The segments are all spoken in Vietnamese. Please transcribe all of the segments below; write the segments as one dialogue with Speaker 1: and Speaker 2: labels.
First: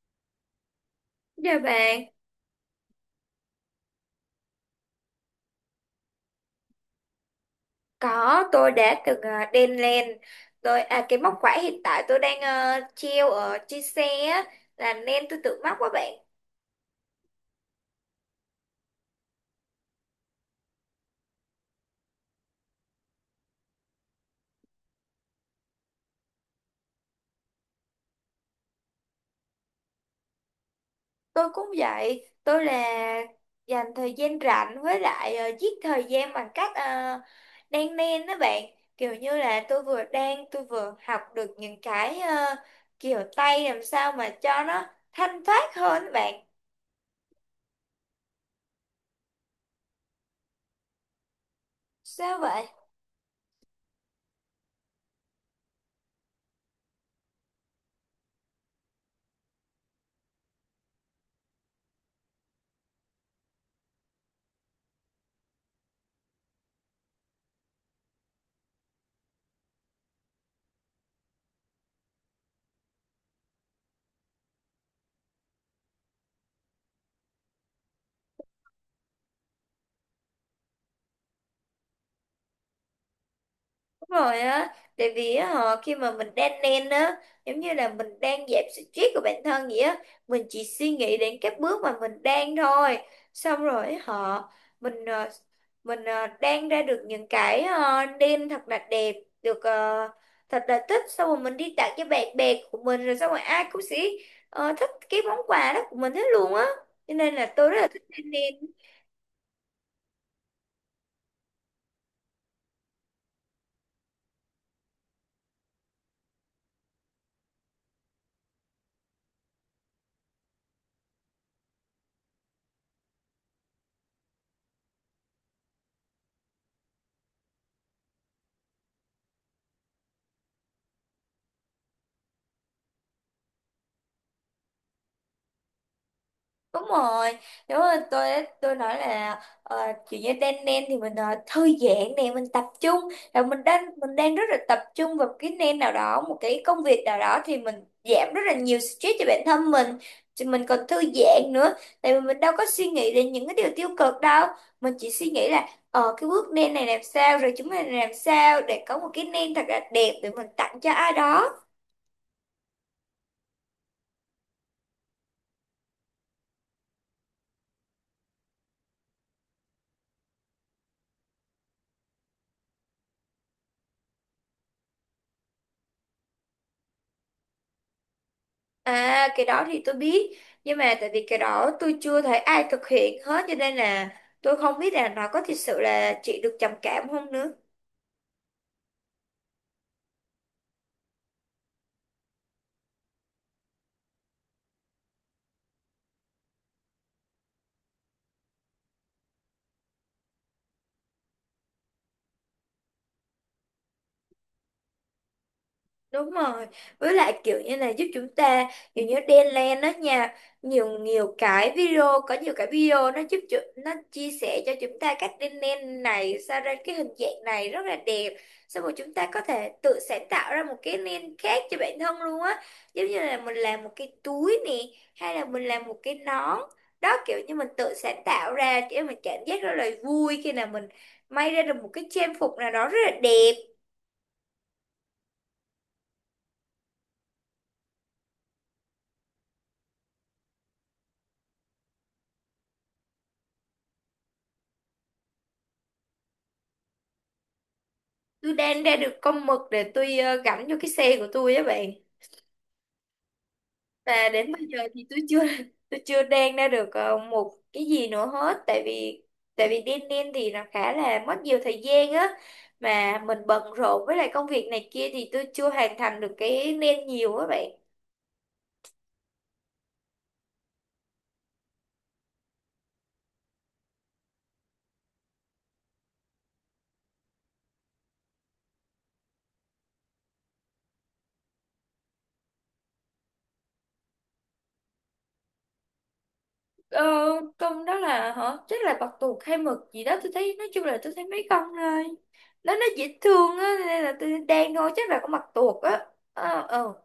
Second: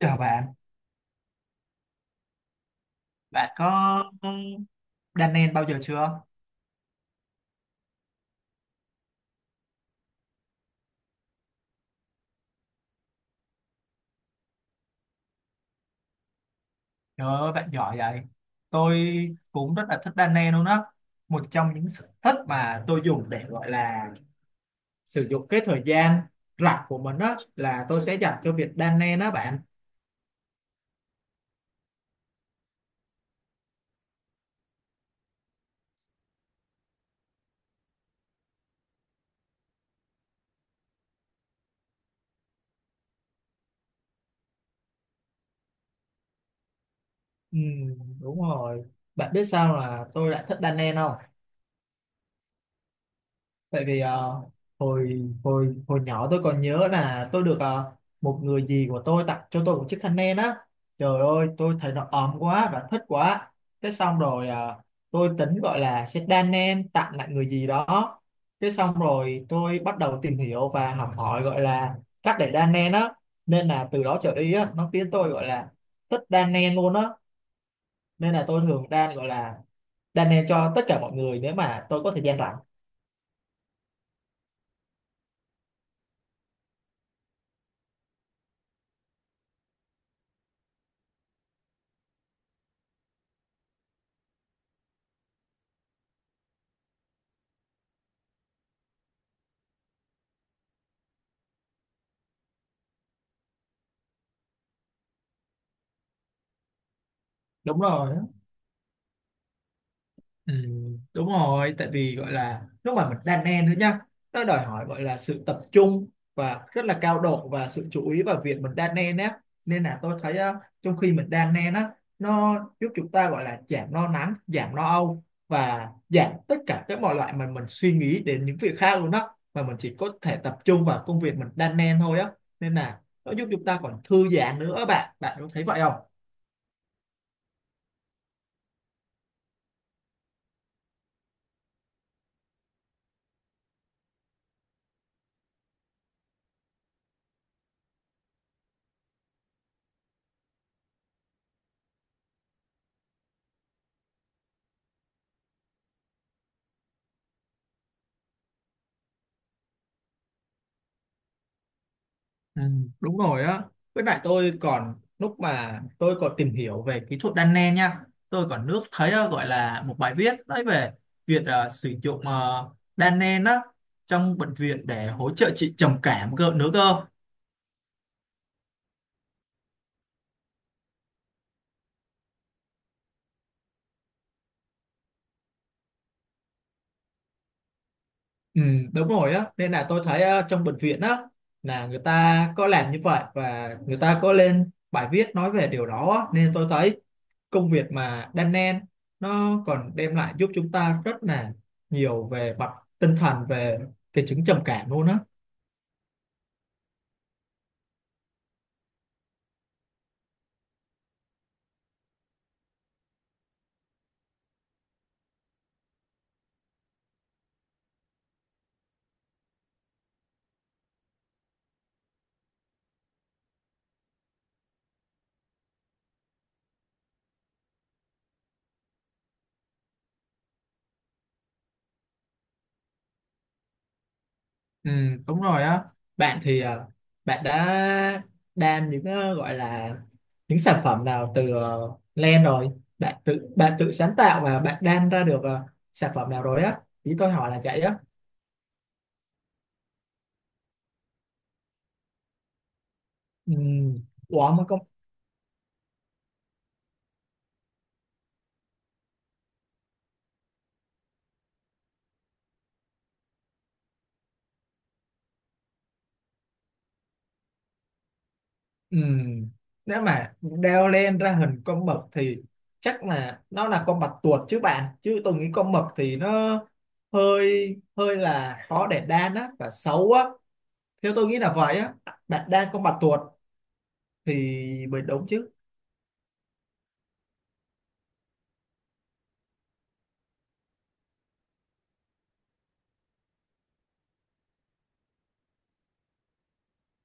Speaker 1: Chào bạn,
Speaker 2: Dạ bạn,
Speaker 1: bạn có đan nen bao giờ chưa?
Speaker 2: có tôi đã từng đen len tôi à cái móc khóa hiện tại tôi đang treo ở trên xe á, là nên tôi tự móc quá bạn.
Speaker 1: Trời ơi, bạn giỏi vậy. Tôi cũng rất là thích đan nen luôn đó. Một trong những sở thích mà tôi dùng để gọi là sử dụng cái thời gian rảnh của mình đó là tôi sẽ dành cho việc đan nen đó bạn.
Speaker 2: Tôi cũng vậy, tôi là dành thời gian rảnh với lại giết thời gian bằng cách đan len đó bạn. Kiểu như là tôi vừa đan tôi vừa học được những cái kiểu tay làm sao mà cho nó thanh thoát hơn á bạn.
Speaker 1: Ừ, đúng rồi. Bạn biết sao là tôi lại thích đan nen không?
Speaker 2: Sao vậy?
Speaker 1: Tại vì hồi hồi hồi nhỏ tôi còn nhớ là tôi được một người dì của tôi tặng cho tôi một chiếc khăn len á, trời ơi tôi thấy nó ấm quá và thích quá, cái xong rồi tôi tính gọi là sẽ đan len tặng lại người dì đó. Cái xong rồi tôi bắt đầu tìm hiểu và học hỏi gọi là cách để đan len á, nên là từ đó trở đi á nó khiến tôi gọi là thích đan len luôn á, nên là tôi thường đan gọi là đan len cho tất cả mọi người nếu mà tôi có thời gian rảnh.
Speaker 2: Đúng rồi á, tại vì á, họ khi mà mình đang lên á, giống như là mình đang giảm stress của bản thân vậy á, mình chỉ suy nghĩ đến các bước mà mình đang thôi. Xong rồi họ mình đang ra được những cái đêm thật là đẹp, được thật là thích, xong rồi mình đi tặng cho bạn bè của mình rồi xong rồi ai cũng sẽ thích cái món quà đó của mình hết luôn á. Cho nên là tôi rất
Speaker 1: Đúng
Speaker 2: là thích
Speaker 1: rồi.
Speaker 2: đêm.
Speaker 1: Ừ, đúng rồi, tại vì gọi là lúc mà mình đan men nữa nhá, nó đòi hỏi gọi là sự tập trung và rất là cao độ và sự chú ý vào việc mình đan nen á, nên là tôi thấy trong khi mình đan nen á nó giúp chúng ta gọi là giảm lo lắng, giảm lo âu và giảm tất cả các mọi loại mà mình suy nghĩ đến những việc khác luôn á, mà mình chỉ có thể tập trung vào công việc mình đan nen thôi á. Nên là nó giúp chúng ta còn thư giãn nữa, bạn bạn có thấy vậy không?
Speaker 2: Đúng rồi, đúng rồi, tôi nói là kiểu như đan nen thì mình thư giãn nè, mình tập trung là mình đang rất là tập trung vào cái nen nào đó, một cái công việc nào đó thì mình giảm rất là nhiều stress cho bản thân mình, thì mình còn thư giãn nữa, tại vì mình đâu có suy nghĩ đến những cái điều tiêu cực đâu, mình chỉ suy nghĩ là ờ cái bước nen này làm sao rồi chúng mình làm sao để có một cái nen thật là đẹp để mình tặng cho ai đó.
Speaker 1: Ừ, đúng rồi á, với lại tôi còn lúc mà tôi còn tìm hiểu về kỹ thuật đan len nha, tôi còn nước thấy gọi là một bài viết đấy về việc sử dụng đan len á trong bệnh viện để hỗ trợ trị trầm cảm cơ nữa cơ.
Speaker 2: À cái đó thì tôi biết. Nhưng mà tại vì cái đó tôi chưa thấy ai thực hiện hết, cho nên là tôi không biết là nó có thực sự là chị được trầm cảm không nữa.
Speaker 1: Ừ, đúng rồi á, nên là tôi thấy trong bệnh viện á là người ta có làm như vậy và người ta có lên bài viết nói về điều đó á. Nên tôi thấy công việc mà đan nen nó còn đem lại giúp chúng ta rất là nhiều về mặt tinh thần, về cái chứng trầm cảm luôn á.
Speaker 2: Đúng rồi, với lại kiểu như này giúp chúng ta kiểu như đan đó nha, nhiều nhiều cái video có nhiều cái video nó nó chia sẻ cho chúng ta cách đan len này sao ra cái hình dạng này rất là đẹp. Xong rồi chúng ta có thể tự sáng tạo ra một cái len khác cho bản thân luôn á. Giống như là mình làm một cái túi nè hay là mình làm một cái nón. Đó kiểu như mình tự sáng tạo ra để mình cảm giác rất là vui khi nào mình may ra được một cái trang phục nào đó rất là đẹp.
Speaker 1: Ừ, đúng rồi á, bạn thì à, bạn đã đan những gọi là những sản phẩm nào từ len rồi, bạn tự sáng tạo và bạn đan ra được sản phẩm nào rồi á, ý tôi hỏi là vậy á.
Speaker 2: Tôi đang ra được con mực để tôi gắn vô cái xe của tôi á bạn.
Speaker 1: Ừ,
Speaker 2: Và
Speaker 1: ủa
Speaker 2: đến bây
Speaker 1: mà
Speaker 2: giờ
Speaker 1: con.
Speaker 2: thì tôi chưa tôi chưa đang ra được một cái gì nữa hết, tại vì đen đen thì nó khá là mất nhiều thời gian á, mà mình bận rộn với lại công việc này kia thì tôi chưa hoàn thành được cái nên nhiều á bạn.
Speaker 1: Ừ, nếu mà đeo len ra hình con mực thì chắc là nó là con bạch tuộc chứ bạn, chứ tôi nghĩ con mực thì nó hơi hơi là khó để đan á và xấu á, theo tôi nghĩ là vậy á. Bạn đan con bạch tuộc thì mới đúng chứ.
Speaker 2: ờ, con đó là hả, chắc là bạch tuộc hay mực gì đó, tôi thấy nói chung là tôi thấy mấy con thôi, nó dễ thương á nên là tôi đang thôi, chắc là con bạch tuộc á. ờ ờ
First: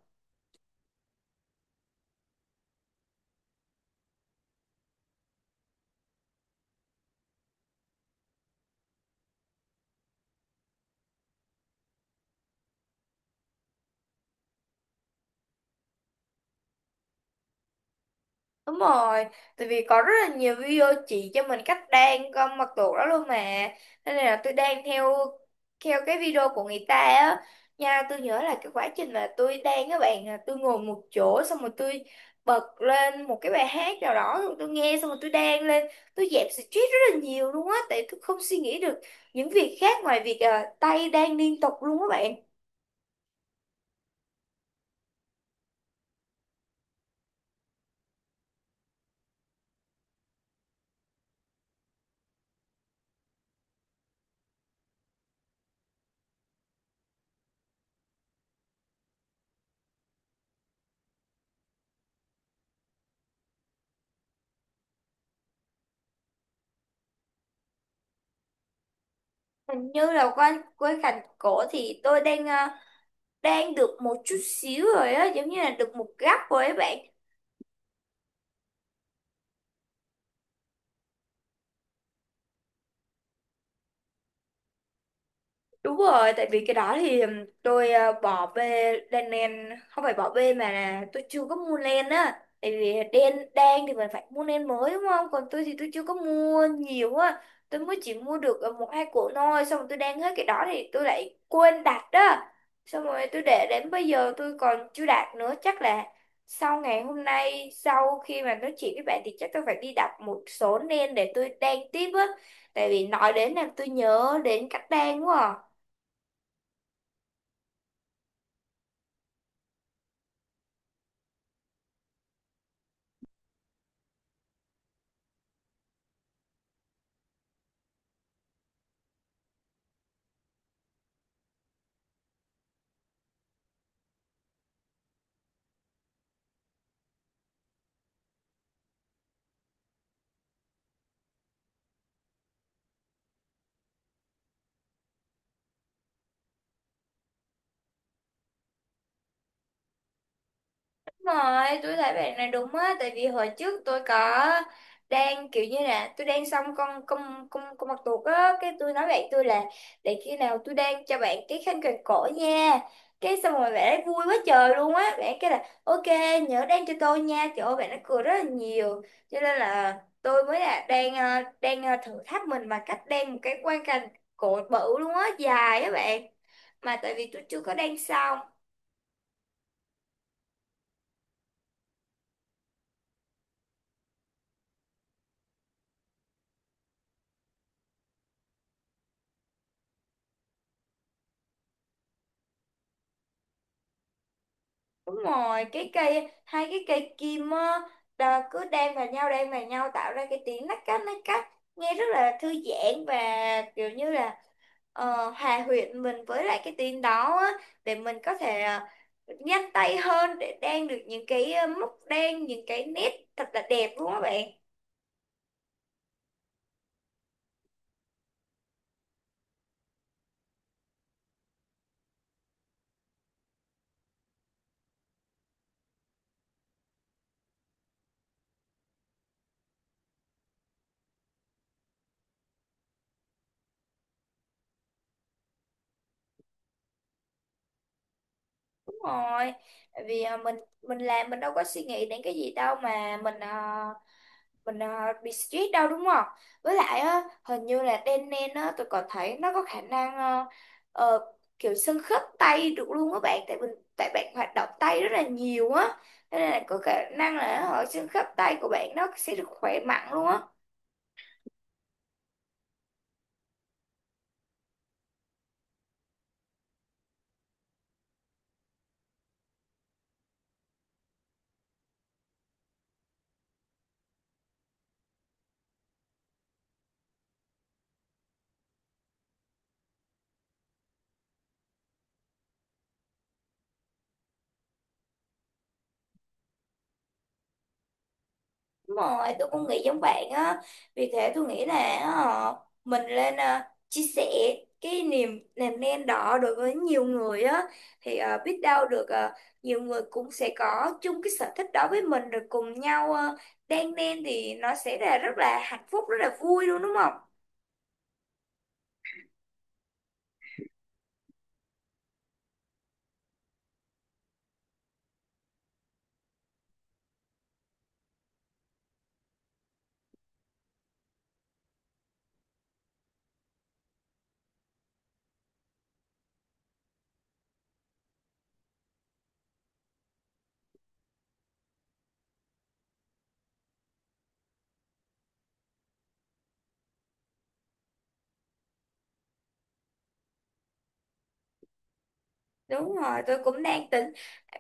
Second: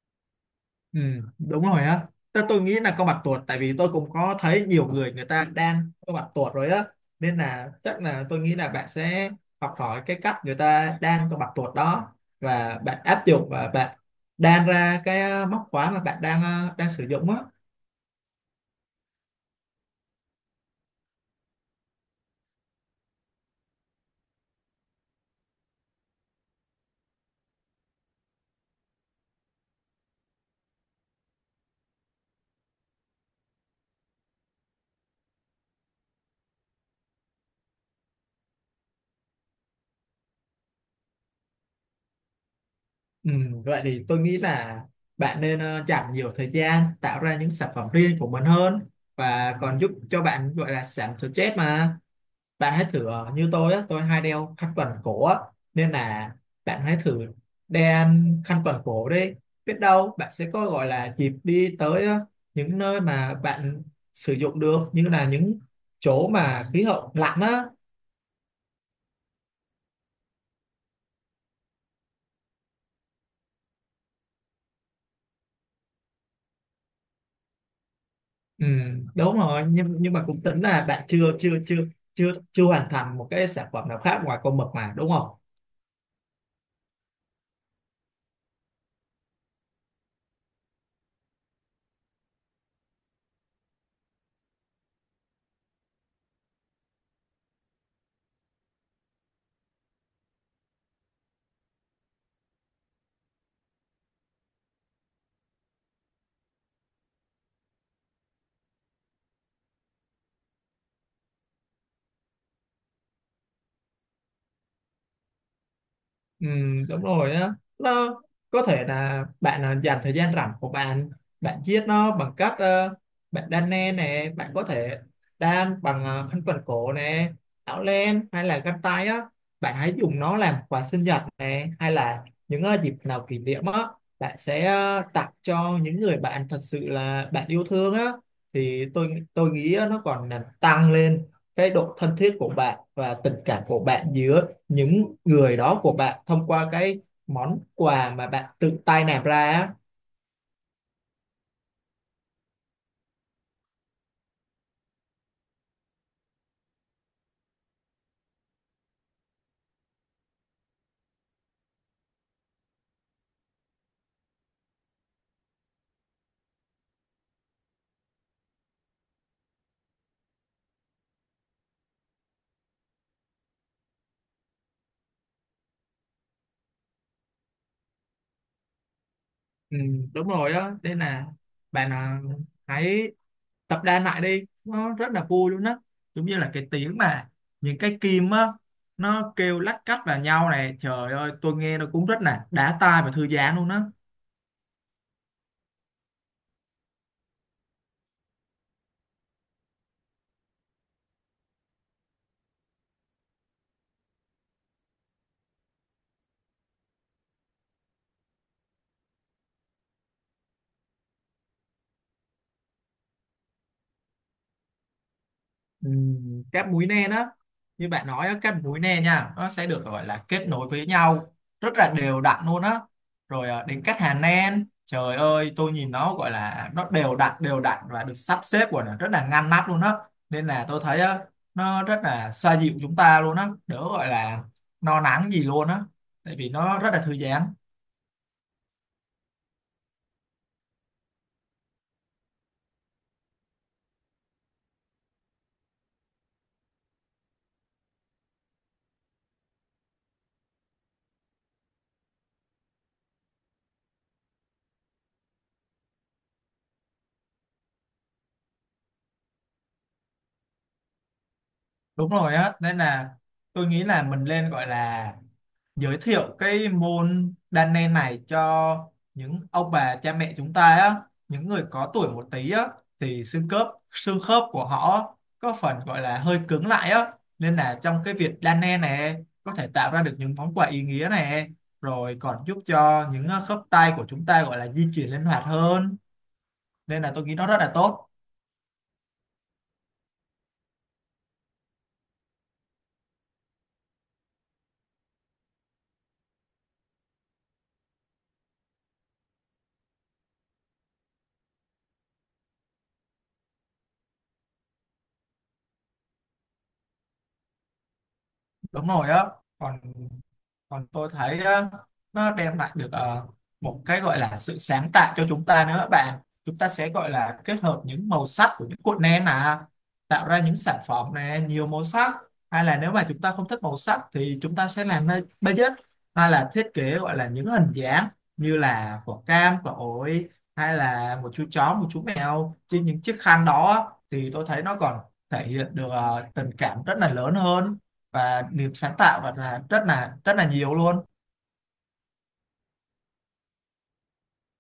Speaker 1: Ừ, đúng rồi á, tôi nghĩ là có mặt tuột, tại vì tôi cũng có thấy nhiều người, người ta đang có mặt tuột rồi á, nên là chắc là tôi nghĩ là bạn sẽ học hỏi cái cách người ta đang có mặt tuột đó và bạn áp dụng và bạn đan ra cái móc khóa mà bạn đang đang sử dụng á.
Speaker 2: Đúng rồi, tại vì có rất là nhiều video chỉ cho mình cách đan con mật tuộc đó luôn mà. Nên là tôi đan theo theo cái video của người ta á. Nha, tôi nhớ là cái quá trình mà tôi đan các bạn là tôi ngồi một chỗ xong rồi tôi bật lên một cái bài hát nào đó rồi tôi nghe xong rồi tôi đan lên, tôi dẹp stress rất là nhiều luôn á tại tôi không suy nghĩ được những việc khác ngoài việc tay đan liên tục luôn các bạn.
Speaker 1: Ừ, vậy thì tôi nghĩ là bạn nên dành nhiều thời gian tạo ra những sản phẩm riêng của mình hơn và còn giúp cho bạn gọi là giảm stress mà. Bạn hãy thử như tôi á, tôi hay đeo khăn quàng cổ á, nên là bạn hãy thử đeo khăn quàng cổ đi, biết đâu bạn sẽ có gọi là dịp đi tới những nơi mà bạn sử dụng được, như là những chỗ mà khí hậu lạnh á.
Speaker 2: Hình như là quanh quanh cành cổ thì tôi đang đang được một chút xíu rồi á, giống như là được một gắp rồi ấy bạn.
Speaker 1: Ừ, đúng rồi, nhưng mà cũng tính là bạn chưa chưa chưa chưa chưa hoàn thành một cái sản phẩm nào khác ngoài con mực mà đúng không?
Speaker 2: Đúng rồi, tại vì cái đó thì tôi bỏ về đèn nền, không phải bỏ về mà là tôi chưa có mua len á. Tại vì đen đen thì mình phải mua len mới đúng không? Còn tôi thì tôi chưa có mua nhiều á. Tôi mới chỉ mua được 1 2 cuộn thôi, xong rồi tôi đang hết cái đó thì tôi lại quên đặt đó. Xong rồi tôi để đến bây giờ tôi còn chưa đặt nữa, chắc là sau ngày hôm nay sau khi mà nói chuyện với bạn thì chắc tôi phải đi đặt một số len để tôi đan tiếp á. Tại vì nói đến làm tôi nhớ đến cách đan quá à.
Speaker 1: Ừ, đúng rồi á, nó có thể là bạn à, dành thời gian rảnh của bạn, bạn chiết nó bằng cách bạn đan len nè, bạn có thể đan bằng khăn quàng cổ nè, áo len hay là găng tay á. Bạn hãy dùng nó làm quà sinh nhật nè, hay là những dịp nào kỷ niệm á, bạn sẽ tặng cho những người bạn thật sự là bạn yêu thương á, thì tôi nghĩ nó còn làm tăng lên cái độ thân thiết của bạn và tình cảm của bạn giữa những người đó của bạn thông qua cái món quà mà bạn tự tay làm ra á.
Speaker 2: Đúng rồi tôi thấy bạn này đúng á, tại vì hồi trước tôi có đang kiểu như là tôi đang xong con mặt tuột á, cái tôi nói bạn tôi là để khi nào tôi đang cho bạn cái khăn quàng cổ nha. Cái xong rồi bạn ấy vui quá trời luôn á, bạn ấy kêu là ok, nhớ đang cho tôi nha, trời ơi bạn ấy cười rất là nhiều. Cho nên là tôi mới là đang thử thách mình bằng cách đang một cái quang cảnh cổ bự luôn á, dài á bạn, mà tại vì tôi chưa có đang xong.
Speaker 1: Ừ, đúng rồi á, nên là bạn à, hãy tập đan lại đi, nó rất là vui luôn á, giống như là cái tiếng mà những cái kim á nó kêu lách cách vào nhau này, trời ơi tôi nghe nó cũng rất là đã tai và thư giãn luôn á.
Speaker 2: Đúng rồi, cái cây hai cái cây kim á cứ đan vào nhau tạo ra cái tiếng lách cách lách cách, nghe rất là thư giãn và kiểu như là hòa quyện mình với lại cái tiếng đó á, để mình có thể nhanh tay hơn để đan được những cái móc đan những cái nét thật là đẹp luôn các bạn.
Speaker 1: Ừ, các múi nen á, như bạn nói á, các múi nen nha nó sẽ được gọi là kết nối với nhau rất là đều đặn luôn á. Rồi đến cắt hàng nen, trời ơi tôi nhìn nó gọi là nó đều đặn và được sắp xếp của nó rất là ngăn nắp luôn á, nên là tôi thấy á, nó rất là xoa dịu chúng ta luôn á, đỡ gọi là no nắng gì luôn á, tại vì nó rất là thư giãn.
Speaker 2: Đúng rồi, tại vì mình làm mình đâu có suy nghĩ đến cái gì đâu mà mình bị stress đâu đúng không? Với lại á, hình như là đen nen á, tôi còn thấy nó có khả năng ờ, kiểu xương khớp tay được luôn á bạn, tại mình tại bạn hoạt động tay rất là nhiều á, nên là có khả năng là ở xương khớp tay của bạn nó sẽ được khỏe mạnh luôn á.
Speaker 1: Đúng rồi á, nên là tôi nghĩ là mình nên gọi là giới thiệu cái môn đan nen này cho những ông bà cha mẹ chúng ta á, những người có tuổi một tí á, thì xương khớp của họ có phần gọi là hơi cứng lại á, nên là trong cái việc đan nen này có thể tạo ra được những món quà ý nghĩa này, rồi còn giúp cho những khớp tay của chúng ta gọi là di chuyển linh hoạt hơn, nên là tôi nghĩ nó rất là tốt.
Speaker 2: Đúng rồi, tôi cũng nghĩ giống bạn á. Vì thế tôi nghĩ là ờ, mình lên chia sẻ cái niềm làm nên đó đối với nhiều người á, thì biết đâu được nhiều người cũng sẽ có chung cái sở thích đó với mình rồi cùng nhau đan nên thì nó sẽ là rất là hạnh phúc, rất là vui luôn đúng không?
Speaker 1: Đúng rồi á, còn còn tôi thấy nó đem lại được một cái gọi là sự sáng tạo cho chúng ta nữa các bạn. Chúng ta sẽ gọi là kết hợp những màu sắc của những cuộn nén à, tạo ra những sản phẩm này nhiều màu sắc, hay là nếu mà chúng ta không thích màu sắc thì chúng ta sẽ làm nơi budget, hay là thiết kế gọi là những hình dáng như là quả cam, quả ổi, hay là một chú chó, một chú mèo trên những chiếc khăn đó, thì tôi thấy nó còn thể hiện được tình cảm rất là lớn hơn và được sáng tạo và là rất là nhiều luôn.
Speaker 2: Đúng rồi, tôi cũng đang tính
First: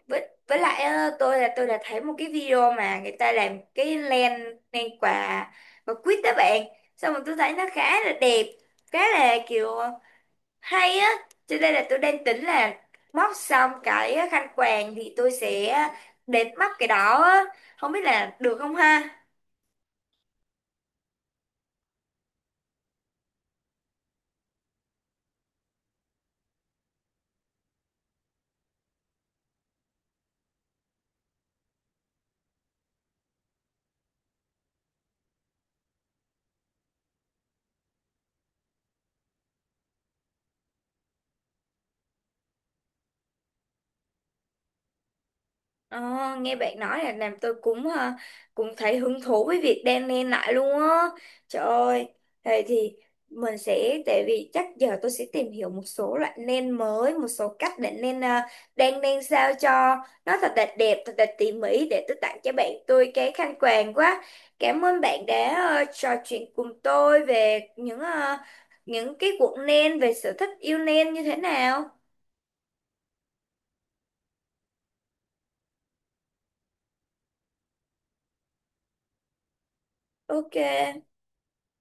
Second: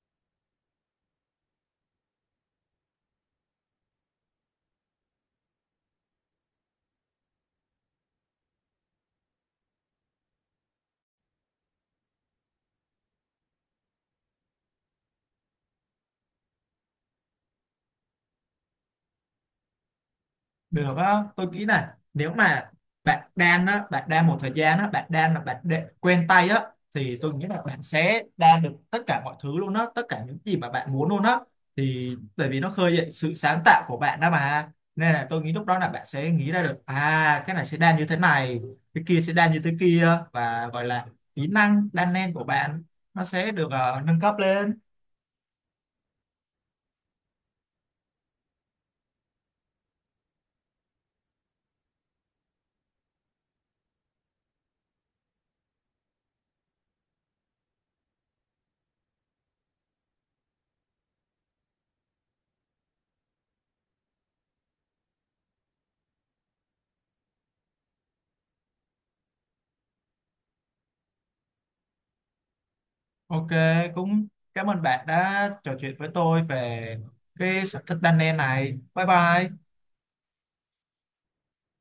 Speaker 2: với lại á, tôi đã thấy một cái video mà người ta làm cái len len quà và quýt đó bạn, xong rồi tôi thấy nó khá là đẹp, khá là kiểu hay á, cho nên là tôi đang tính là móc xong cái khăn quàng thì tôi sẽ đến móc cái đó á, không biết là được không ha.
Speaker 1: Được á, tôi nghĩ là nếu mà bạn đan á, bạn đan một thời gian á, bạn đan là bạn quen tay á, thì tôi nghĩ là bạn sẽ đan được tất cả mọi thứ luôn á, tất cả những gì mà bạn muốn luôn á, thì bởi vì nó khơi dậy sự sáng tạo của bạn đó mà, nên là tôi nghĩ lúc đó là bạn sẽ nghĩ ra được à cái này sẽ đan như thế này, cái kia sẽ đan như thế kia, và gọi là kỹ năng đan len của bạn nó sẽ được nâng cấp lên.
Speaker 2: Ờ, Nghe bạn nói là làm tôi cũng cũng thấy hứng thú với việc đan len lại luôn á. Trời ơi, thế thì mình sẽ tại vì chắc giờ tôi sẽ tìm hiểu một số loại len mới, một số cách để len đan len sao cho nó thật là đẹp, thật là tỉ mỉ để tôi tặng cho bạn tôi cái khăn quàng quá. Cảm ơn bạn đã trò chuyện cùng tôi về những những cái cuộn len về sở thích yêu len như thế nào.
Speaker 1: Ok, cũng cảm ơn bạn đã trò chuyện với tôi về cái sở thích đan len này. Bye bye.
Speaker 2: Ok.